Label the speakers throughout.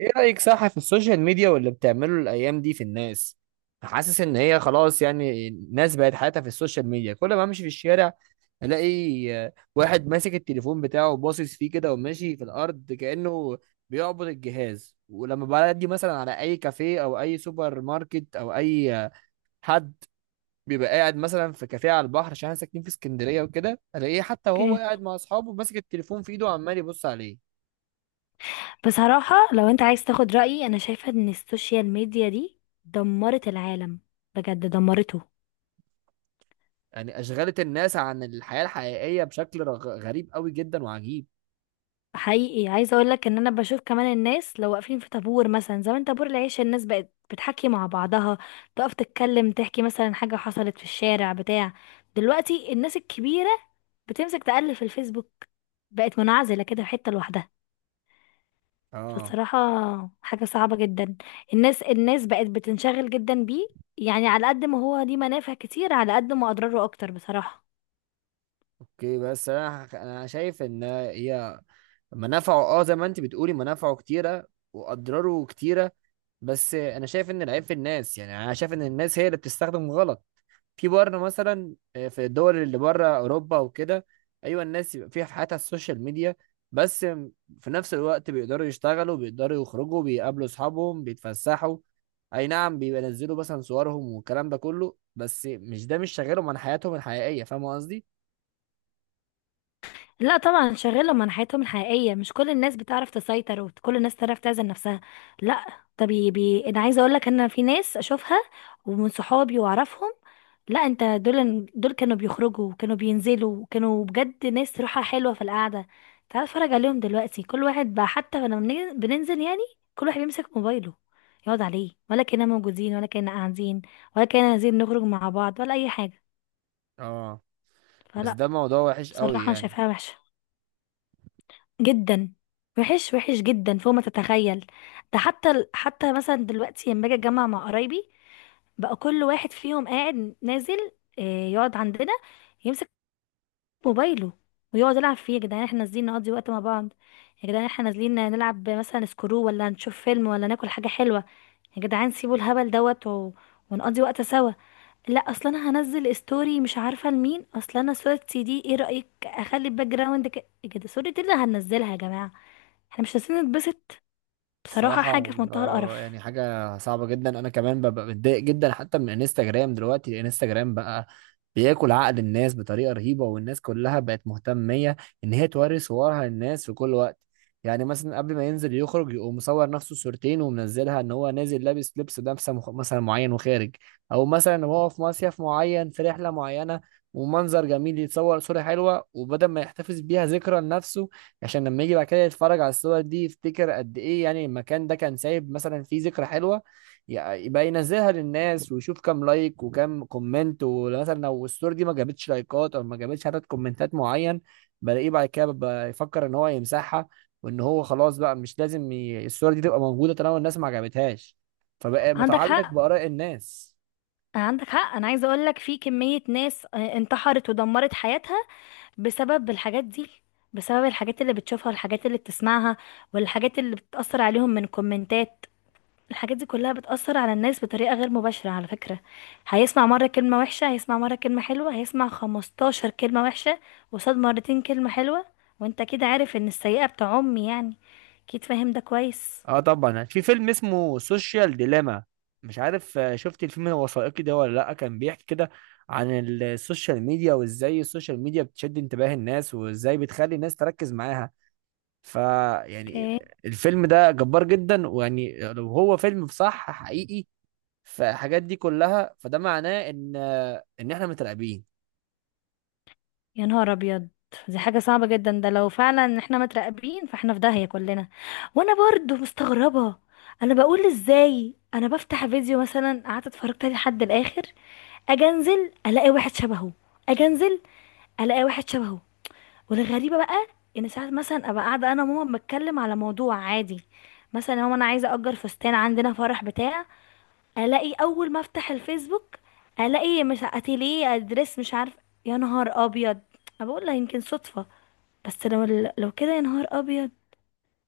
Speaker 1: ايه رأيك؟ صح، في السوشيال ميديا واللي بتعمله الايام دي في الناس. حاسس ان هي خلاص، يعني الناس بقت حياتها في السوشيال ميديا. كل ما امشي في الشارع الاقي واحد ماسك التليفون بتاعه باصص فيه كده وماشي في الارض كأنه بيعبد الجهاز. ولما بعدي مثلا على اي كافيه او اي سوبر ماركت او اي حد بيبقى قاعد مثلا في كافيه على البحر، عشان احنا ساكنين في اسكندرية وكده، الاقيه حتى وهو
Speaker 2: اوكي.
Speaker 1: قاعد مع اصحابه ماسك التليفون في ايده وعمال يبص عليه.
Speaker 2: بصراحة لو انت عايز تاخد رأيي، انا شايفة ان السوشيال ميديا دي دمرت العالم. بجد دمرته.
Speaker 1: يعني أشغلت الناس عن الحياة الحقيقية بشكل غريب قوي جدا وعجيب.
Speaker 2: حقيقي عايزة اقولك ان انا بشوف كمان الناس لو واقفين في طابور مثلا، زمان طابور العيش الناس بقت بتحكي مع بعضها، تقف تتكلم تحكي مثلا حاجة حصلت في الشارع بتاع. دلوقتي الناس الكبيرة بتمسك تقلب في الفيسبوك، بقت منعزلة كده في حتة لوحدها.
Speaker 1: اه،
Speaker 2: بصراحة حاجة صعبة جدا. الناس بقت بتنشغل جدا بيه. يعني على قد ما هو ليه منافع كتير، على قد ما أضراره أكتر بصراحة.
Speaker 1: اوكي. بس انا انا شايف ان هي منافعه. اه زي ما انت بتقولي، منافعه كتيرة واضراره كتيرة. بس انا شايف ان العيب في الناس. يعني انا شايف ان الناس هي اللي بتستخدم غلط. في بره مثلا، في الدول اللي بره، اوروبا وكده، ايوه الناس يبقى فيها في حياتها السوشيال ميديا، بس في نفس الوقت بيقدروا يشتغلوا، بيقدروا يخرجوا، بيقابلوا اصحابهم، بيتفسحوا. اي نعم بيبقى ينزلوا مثلا صورهم والكلام ده كله، بس مش ده، مش شغالهم عن حياتهم الحقيقية. فاهم قصدي؟
Speaker 2: لا طبعا، شغالة من حياتهم الحقيقية. مش كل الناس بتعرف تسيطر، وكل الناس تعرف تعزل نفسها. لا. طب بي انا عايزة اقول لك ان في ناس اشوفها ومن صحابي واعرفهم. لا، انت دول كانوا بيخرجوا، وكانوا بينزلوا، وكانوا بجد ناس روحها حلوة في القعدة. تعال اتفرج عليهم دلوقتي. كل واحد بقى حتى لما بننزل يعني، كل واحد بيمسك موبايله يقعد عليه. ولا كنا موجودين، ولا كنا قاعدين، ولا كنا عايزين نخرج مع بعض، ولا اي حاجة.
Speaker 1: اه، بس
Speaker 2: فلا.
Speaker 1: ده موضوع وحش قوي
Speaker 2: بصراحة انا
Speaker 1: يعني.
Speaker 2: شايفاها وحشة جدا. وحش وحش جدا فوق ما تتخيل. ده حتى حتى مثلا دلوقتي، لما باجي اتجمع مع قرايبي، بقى كل واحد فيهم قاعد نازل، يقعد عندنا يمسك موبايله ويقعد يلعب فيه. يا جدعان احنا نازلين نقضي وقت مع بعض، يا جدعان احنا نازلين نلعب مثلا سكرو، ولا نشوف فيلم، ولا ناكل حاجة حلوة. يا جدعان سيبوا الهبل ونقضي وقت سوا. لا، اصلا انا هنزل ستوري، مش عارفة لمين اصلا، انا صورتي دي ايه رأيك اخلي الباك جراوند كده؟ صورتي اللي هنزلها يا جماعة؟ احنا مش عايزين نتبسط؟ بصراحة حاجة
Speaker 1: الصراحة
Speaker 2: في منتهى
Speaker 1: يعني
Speaker 2: القرف.
Speaker 1: حاجة صعبة جدا. أنا كمان ببقى متضايق جدا حتى من انستجرام. دلوقتي انستجرام بقى بياكل عقل الناس بطريقة رهيبة، والناس كلها بقت مهتمية إن هي توري صورها للناس في كل وقت. يعني مثلا قبل ما ينزل يخرج، يقوم مصور نفسه صورتين ومنزلها إن هو نازل لابس لبس لابسة مثلا معين وخارج، أو مثلا وهو في مصيف معين في رحلة معينة ومنظر جميل، يتصور صورة حلوة. وبدل ما يحتفظ بيها ذكرى لنفسه، عشان لما يجي بعد كده يتفرج على الصور دي يفتكر قد ايه يعني المكان ده كان سايب مثلا فيه ذكرى حلوة، يبقى ينزلها للناس ويشوف كام لايك وكام كومنت. ومثلا لو الصورة دي ما جابتش لايكات او ما جابتش عدد كومنتات معين، بلاقيه بعد كده بيبقى يفكر ان هو يمسحها، وان هو خلاص بقى مش لازم الصورة دي تبقى موجودة طالما الناس ما عجبتهاش. فبقى
Speaker 2: عندك
Speaker 1: متعلق
Speaker 2: حق.
Speaker 1: بآراء الناس.
Speaker 2: عندك حق، انا عايزة اقولك في كمية ناس انتحرت ودمرت حياتها بسبب الحاجات دي، بسبب الحاجات اللي بتشوفها، والحاجات اللي بتسمعها، والحاجات اللي بتأثر عليهم من كومنتات. الحاجات دي كلها بتأثر على الناس بطريقة غير مباشرة على فكرة. هيسمع مرة كلمة وحشة، هيسمع مرة كلمة حلوة، هيسمع خمستاشر كلمة وحشة وصاد مرتين كلمة حلوة، وانت كده عارف ان السيئة بتعم يعني. اكيد فاهم ده كويس.
Speaker 1: اه طبعا، في فيلم اسمه سوشيال ديليما، مش عارف شفت الفيلم الوثائقي ده ولا لا؟ كان بيحكي كده عن السوشيال ميديا وازاي السوشيال ميديا بتشد انتباه الناس، وازاي بتخلي الناس تركز معاها. فيعني
Speaker 2: اوكي.
Speaker 1: الفيلم ده جبار جدا. ويعني لو هو فيلم صح حقيقي فالحاجات دي كلها، فده معناه ان ان احنا متراقبين.
Speaker 2: يا نهار ابيض، دي حاجة صعبة جدا. ده لو فعلا احنا متراقبين فاحنا في داهية كلنا. وانا برضو مستغربة. انا بقول ازاي انا بفتح فيديو مثلا، قعدت اتفرجت عليه لحد الاخر، اجي انزل الاقي واحد شبهه، اجي انزل الاقي واحد شبهه. والغريبة بقى، ان ساعات مثلا ابقى قاعدة انا وماما بتكلم على موضوع عادي، مثلا يا ماما انا عايزة اجر فستان عندنا فرح بتاع، الاقي اول ما افتح الفيسبوك، الاقي مش اتيليه ادرس مش عارف. يا نهار ابيض! أنا بقول لها يمكن صدفة، بس لو كده، يا نهار ابيض.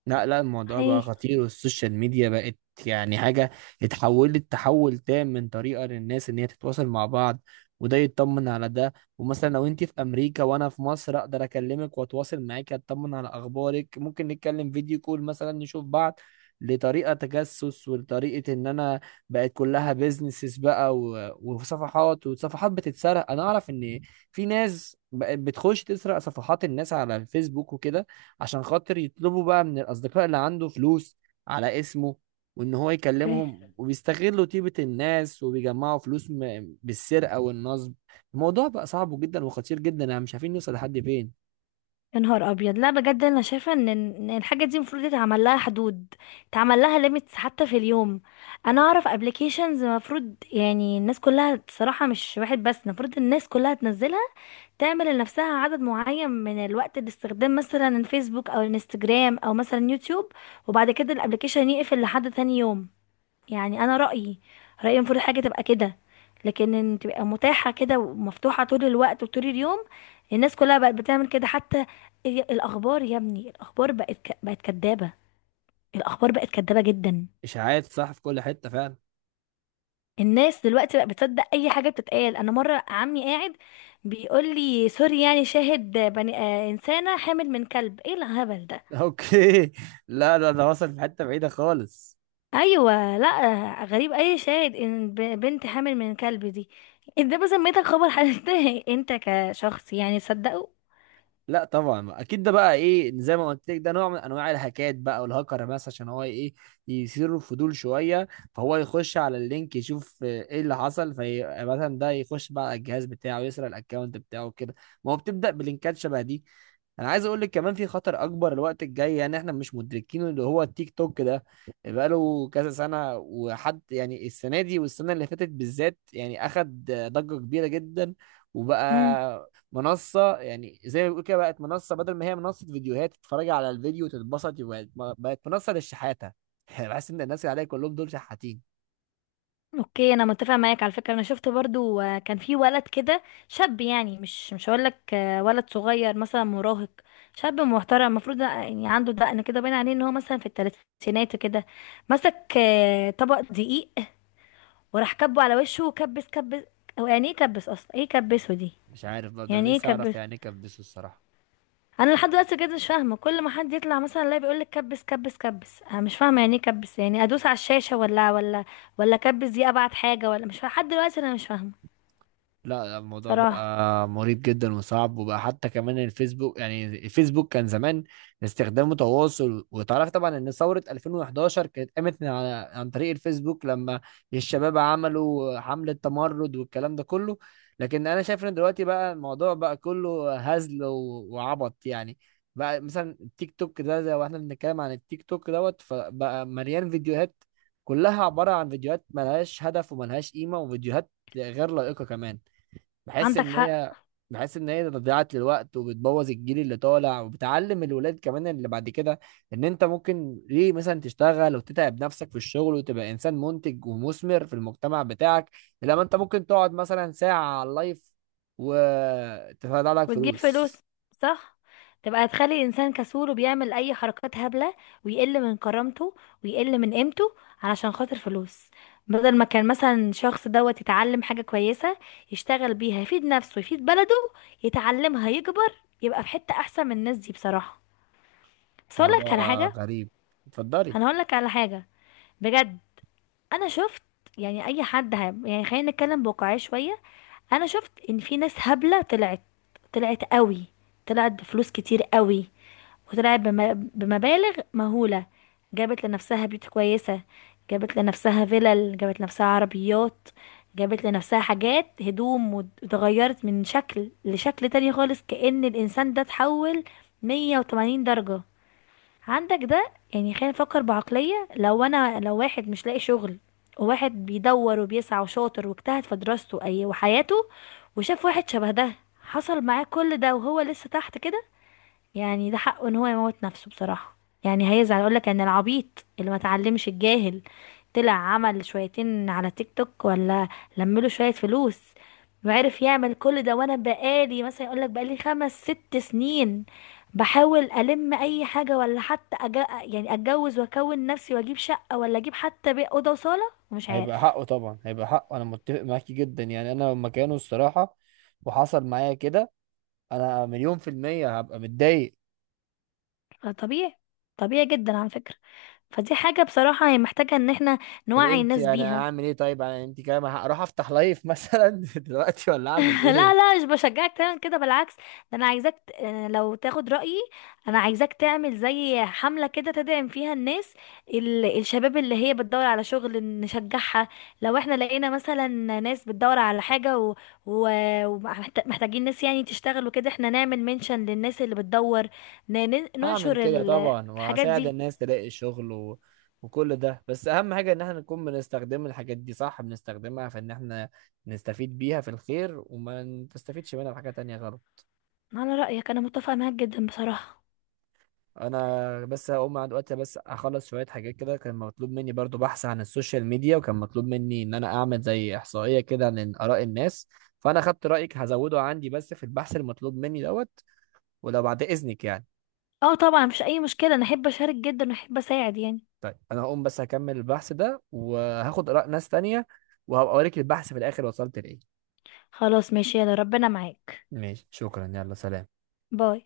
Speaker 1: لا لا، الموضوع
Speaker 2: هي.
Speaker 1: بقى خطير، والسوشيال ميديا بقت يعني حاجة اتحولت تحول تام من طريقة للناس ان هي تتواصل مع بعض، وده يطمن على ده، ومثلا لو انت في امريكا وانا في مصر اقدر اكلمك واتواصل معاك، اطمن على اخبارك، ممكن نتكلم فيديو كول مثلا نشوف بعض، لطريقة تجسس ولطريقة ان انا بقت كلها بيزنسز بقى وصفحات، وصفحات بتتسرق. انا اعرف ان في ناس بقت بتخش تسرق صفحات الناس على الفيسبوك وكده، عشان خاطر يطلبوا بقى من الأصدقاء اللي عنده فلوس على اسمه، وإن هو
Speaker 2: اوكي.
Speaker 1: يكلمهم، وبيستغلوا طيبة الناس وبيجمعوا فلوس بالسرقة والنصب. الموضوع بقى صعب جدا وخطير جدا، يعني مش عارفين نوصل لحد فين.
Speaker 2: يا نهار ابيض، لا بجد انا شايفه ان إن الحاجه دي المفروض يتعمل لها حدود، يتعمل لها ليميتس حتى في اليوم. انا اعرف ابلكيشنز المفروض يعني الناس كلها، الصراحه مش واحد بس، المفروض الناس كلها تنزلها، تعمل لنفسها عدد معين من الوقت لاستخدام مثلا الفيسبوك او الانستجرام او مثلا يوتيوب، وبعد كده الابلكيشن يقفل لحد تاني يوم. يعني انا رأيي المفروض الحاجة تبقى كده. لكن ان تبقى متاحة كده ومفتوحة طول الوقت وطول اليوم، الناس كلها بقت بتعمل كده. حتى الاخبار يا ابني، الاخبار بقت بقت كدابة. الاخبار بقت كدابة جدا.
Speaker 1: إشاعات، صح، في كل حتة فعلا.
Speaker 2: الناس دلوقتي بقت بتصدق اي حاجة بتتقال. انا مرة عمي قاعد بيقول لي سوري يعني شاهد بني آه انسانة حامل من كلب. ايه الهبل ده؟
Speaker 1: أوكي، لا لا، ده وصل في حتة بعيدة خالص.
Speaker 2: ايوه، لا غريب، اي شاهد ان بنت حامل من كلب دي؟ ده بسميتك خبر حدث انت كشخص يعني صدقه؟
Speaker 1: لا طبعا، ما اكيد ده بقى ايه زي ما قلت لك، ده نوع من انواع الهاكات بقى، والهاكر مثلا عشان هو ايه، يثير الفضول شويه، فهو يخش على اللينك يشوف ايه اللي حصل في مثلا ده، يخش بقى على الجهاز بتاعه، يسرق الاكونت بتاعه كده. ما هو بتبدا بلينكات شبه دي. انا عايز اقول لك كمان، في خطر اكبر الوقت الجاي يعني احنا مش مدركينه، اللي هو التيك توك ده. بقاله كذا سنه، وحد يعني السنه دي والسنه اللي فاتت بالذات يعني اخد ضجه كبيره جدا،
Speaker 2: امم.
Speaker 1: وبقى منصة. يعني زي ما بيقول كده، بقت منصة، بدل ما هي منصة فيديوهات تتفرج على الفيديو وتتبسط، بقت، بقت منصة للشحاتة. بحس ان الناس اللي عليها كلهم دول شحاتين.
Speaker 2: اوكي، انا متفق معاك على فكره. انا شفت برضو كان في ولد كده، شاب يعني، مش هقول لك ولد صغير مثلا مراهق، شاب محترم المفروض يعني عنده دقن كده، باين عليه ان هو مثلا في الثلاثينات كده، مسك طبق دقيق وراح كبه على وشه وكبس كبس. هو يعني ايه كبس اصلا؟ ايه كبسه دي؟
Speaker 1: مش عارف برضه، انا
Speaker 2: يعني ايه
Speaker 1: نفسي اعرف
Speaker 2: كبس؟
Speaker 1: يعني ايه كان بيسو الصراحة.
Speaker 2: انا لحد دلوقتي كده مش فاهمه. كل ما حد يطلع مثلا لا بيقول لك كبس كبس كبس، انا مش فاهمه يعني ايه كبس. يعني ادوس على الشاشه، ولا ولا كبس دي ابعت حاجه؟ ولا مش فاهمه لحد دلوقتي، انا مش فاهمه.
Speaker 1: لا الموضوع
Speaker 2: صراحه
Speaker 1: بقى مريب جدا وصعب. وبقى حتى كمان الفيسبوك، يعني الفيسبوك كان زمان استخدامه تواصل. وتعرف طبعا ان ثورة 2011 كانت قامت من على عن طريق الفيسبوك، لما الشباب عملوا حملة تمرد والكلام ده كله. لكن انا شايف ان دلوقتي بقى الموضوع بقى كله هزل وعبط يعني. بقى مثلا التيك توك ده، زي واحنا بنتكلم عن التيك توك دوت، فبقى مليان فيديوهات كلها عبارة عن فيديوهات ملهاش هدف وملهاش قيمة، وفيديوهات غير لائقة كمان. بحس
Speaker 2: عندك
Speaker 1: ان
Speaker 2: حق.
Speaker 1: هي بحس ان هي ضيعت للوقت، وبتبوظ الجيل اللي طالع، وبتعلم الولاد كمان اللي بعد كده ان انت ممكن ليه مثلا تشتغل وتتعب نفسك في الشغل وتبقى انسان منتج ومثمر في المجتمع بتاعك، لما انت ممكن تقعد مثلا ساعة على اللايف وتطلع لك
Speaker 2: وتجيب فلوس.
Speaker 1: فلوس.
Speaker 2: صح، تبقى تخلي الانسان كسول، وبيعمل اي حركات هبله، ويقل من كرامته، ويقل من قيمته علشان خاطر فلوس. بدل ما كان مثلا شخص يتعلم حاجه كويسه، يشتغل بيها، يفيد نفسه، يفيد بلده، يتعلمها، يكبر، يبقى في حته احسن من الناس دي بصراحه. بس اقول لك
Speaker 1: موضوع
Speaker 2: على حاجه.
Speaker 1: غريب. اتفضلي.
Speaker 2: انا هقول لك على حاجه، بجد. انا شفت يعني اي حد يعني خلينا نتكلم بواقعيه شويه. انا شفت ان في ناس هبله طلعت، طلعت قوي، طلعت بفلوس كتير قوي، وطلعت بمبالغ مهوله. جابت لنفسها بيوت كويسه، جابت لنفسها فلل، جابت لنفسها عربيات، جابت لنفسها حاجات هدوم، واتغيرت من شكل لشكل تاني خالص، كأن الإنسان ده اتحول 180 درجة. عندك ده. يعني خلينا نفكر بعقلية، لو انا، لو واحد مش لاقي شغل، وواحد بيدور وبيسعى وشاطر واجتهد في دراسته اي وحياته، وشاف واحد شبه ده حصل معاه كل ده وهو لسه تحت كده، يعني ده حقه ان هو يموت نفسه بصراحة. يعني هيزعل، يقول لك ان العبيط اللي ما اتعلمش، الجاهل، طلع عمل شويتين على تيك توك، ولا لمله شوية فلوس، وعرف يعمل كل ده، وانا بقالي مثلا يقول لك بقالي خمس ست سنين بحاول الم اي حاجة، ولا حتى يعني اتجوز واكون نفسي واجيب شقة، ولا اجيب حتى اوضة وصالة، ومش
Speaker 1: هيبقى
Speaker 2: عارف.
Speaker 1: حقه طبعا، هيبقى حقه، انا متفق معاكي جدا. يعني انا لو مكانه الصراحة وحصل معايا كده، انا مليون في المية هبقى متضايق.
Speaker 2: طبيعي. طبيعي جدا على فكرة. فدي حاجة بصراحة هي محتاجة ان احنا
Speaker 1: طب
Speaker 2: نوعي
Speaker 1: انت
Speaker 2: الناس
Speaker 1: انا
Speaker 2: بيها.
Speaker 1: اعمل ايه؟ طيب انا انت كده ما هروح افتح لايف مثلا دلوقتي؟ ولا اعمل
Speaker 2: لا
Speaker 1: ايه؟
Speaker 2: لا، مش بشجعك تعمل كده، بالعكس ده. انا عايزاك لو تاخد رأيي، انا عايزاك تعمل زي حملة كده، تدعم فيها الناس، الشباب اللي هي بتدور على شغل نشجعها. لو احنا لقينا مثلا ناس بتدور على حاجة و... ومحتاجين ناس يعني تشتغل وكده، احنا نعمل منشن للناس اللي بتدور،
Speaker 1: هعمل
Speaker 2: ننشر
Speaker 1: كده طبعا،
Speaker 2: الحاجات
Speaker 1: وهساعد
Speaker 2: دي.
Speaker 1: الناس تلاقي شغل و... وكل ده. بس اهم حاجة ان احنا نكون بنستخدم الحاجات دي صح، بنستخدمها في ان احنا نستفيد بيها في الخير، وما نستفيدش منها في حاجة تانية غلط.
Speaker 2: على رأيك، انا متفقة معاك جدا بصراحة.
Speaker 1: انا بس هقوم عند وقتي، بس اخلص شوية حاجات كده، كان مطلوب مني برضو بحث عن السوشيال ميديا، وكان مطلوب مني ان انا اعمل زي احصائية كده عن اراء الناس، فانا خدت رايك هزوده عندي بس في البحث المطلوب مني دوت. ولو بعد إذنك يعني.
Speaker 2: اه طبعا، مفيش اي مشكلة. انا احب اشارك جدا، واحب اساعد يعني.
Speaker 1: طيب أنا هقوم، بس هكمل البحث ده وهاخد آراء ناس تانية، وهبقى أوريك البحث في الآخر وصلت لإيه.
Speaker 2: خلاص ماشي، يلا ربنا معاك.
Speaker 1: ماشي، شكرا، يلا سلام.
Speaker 2: باي.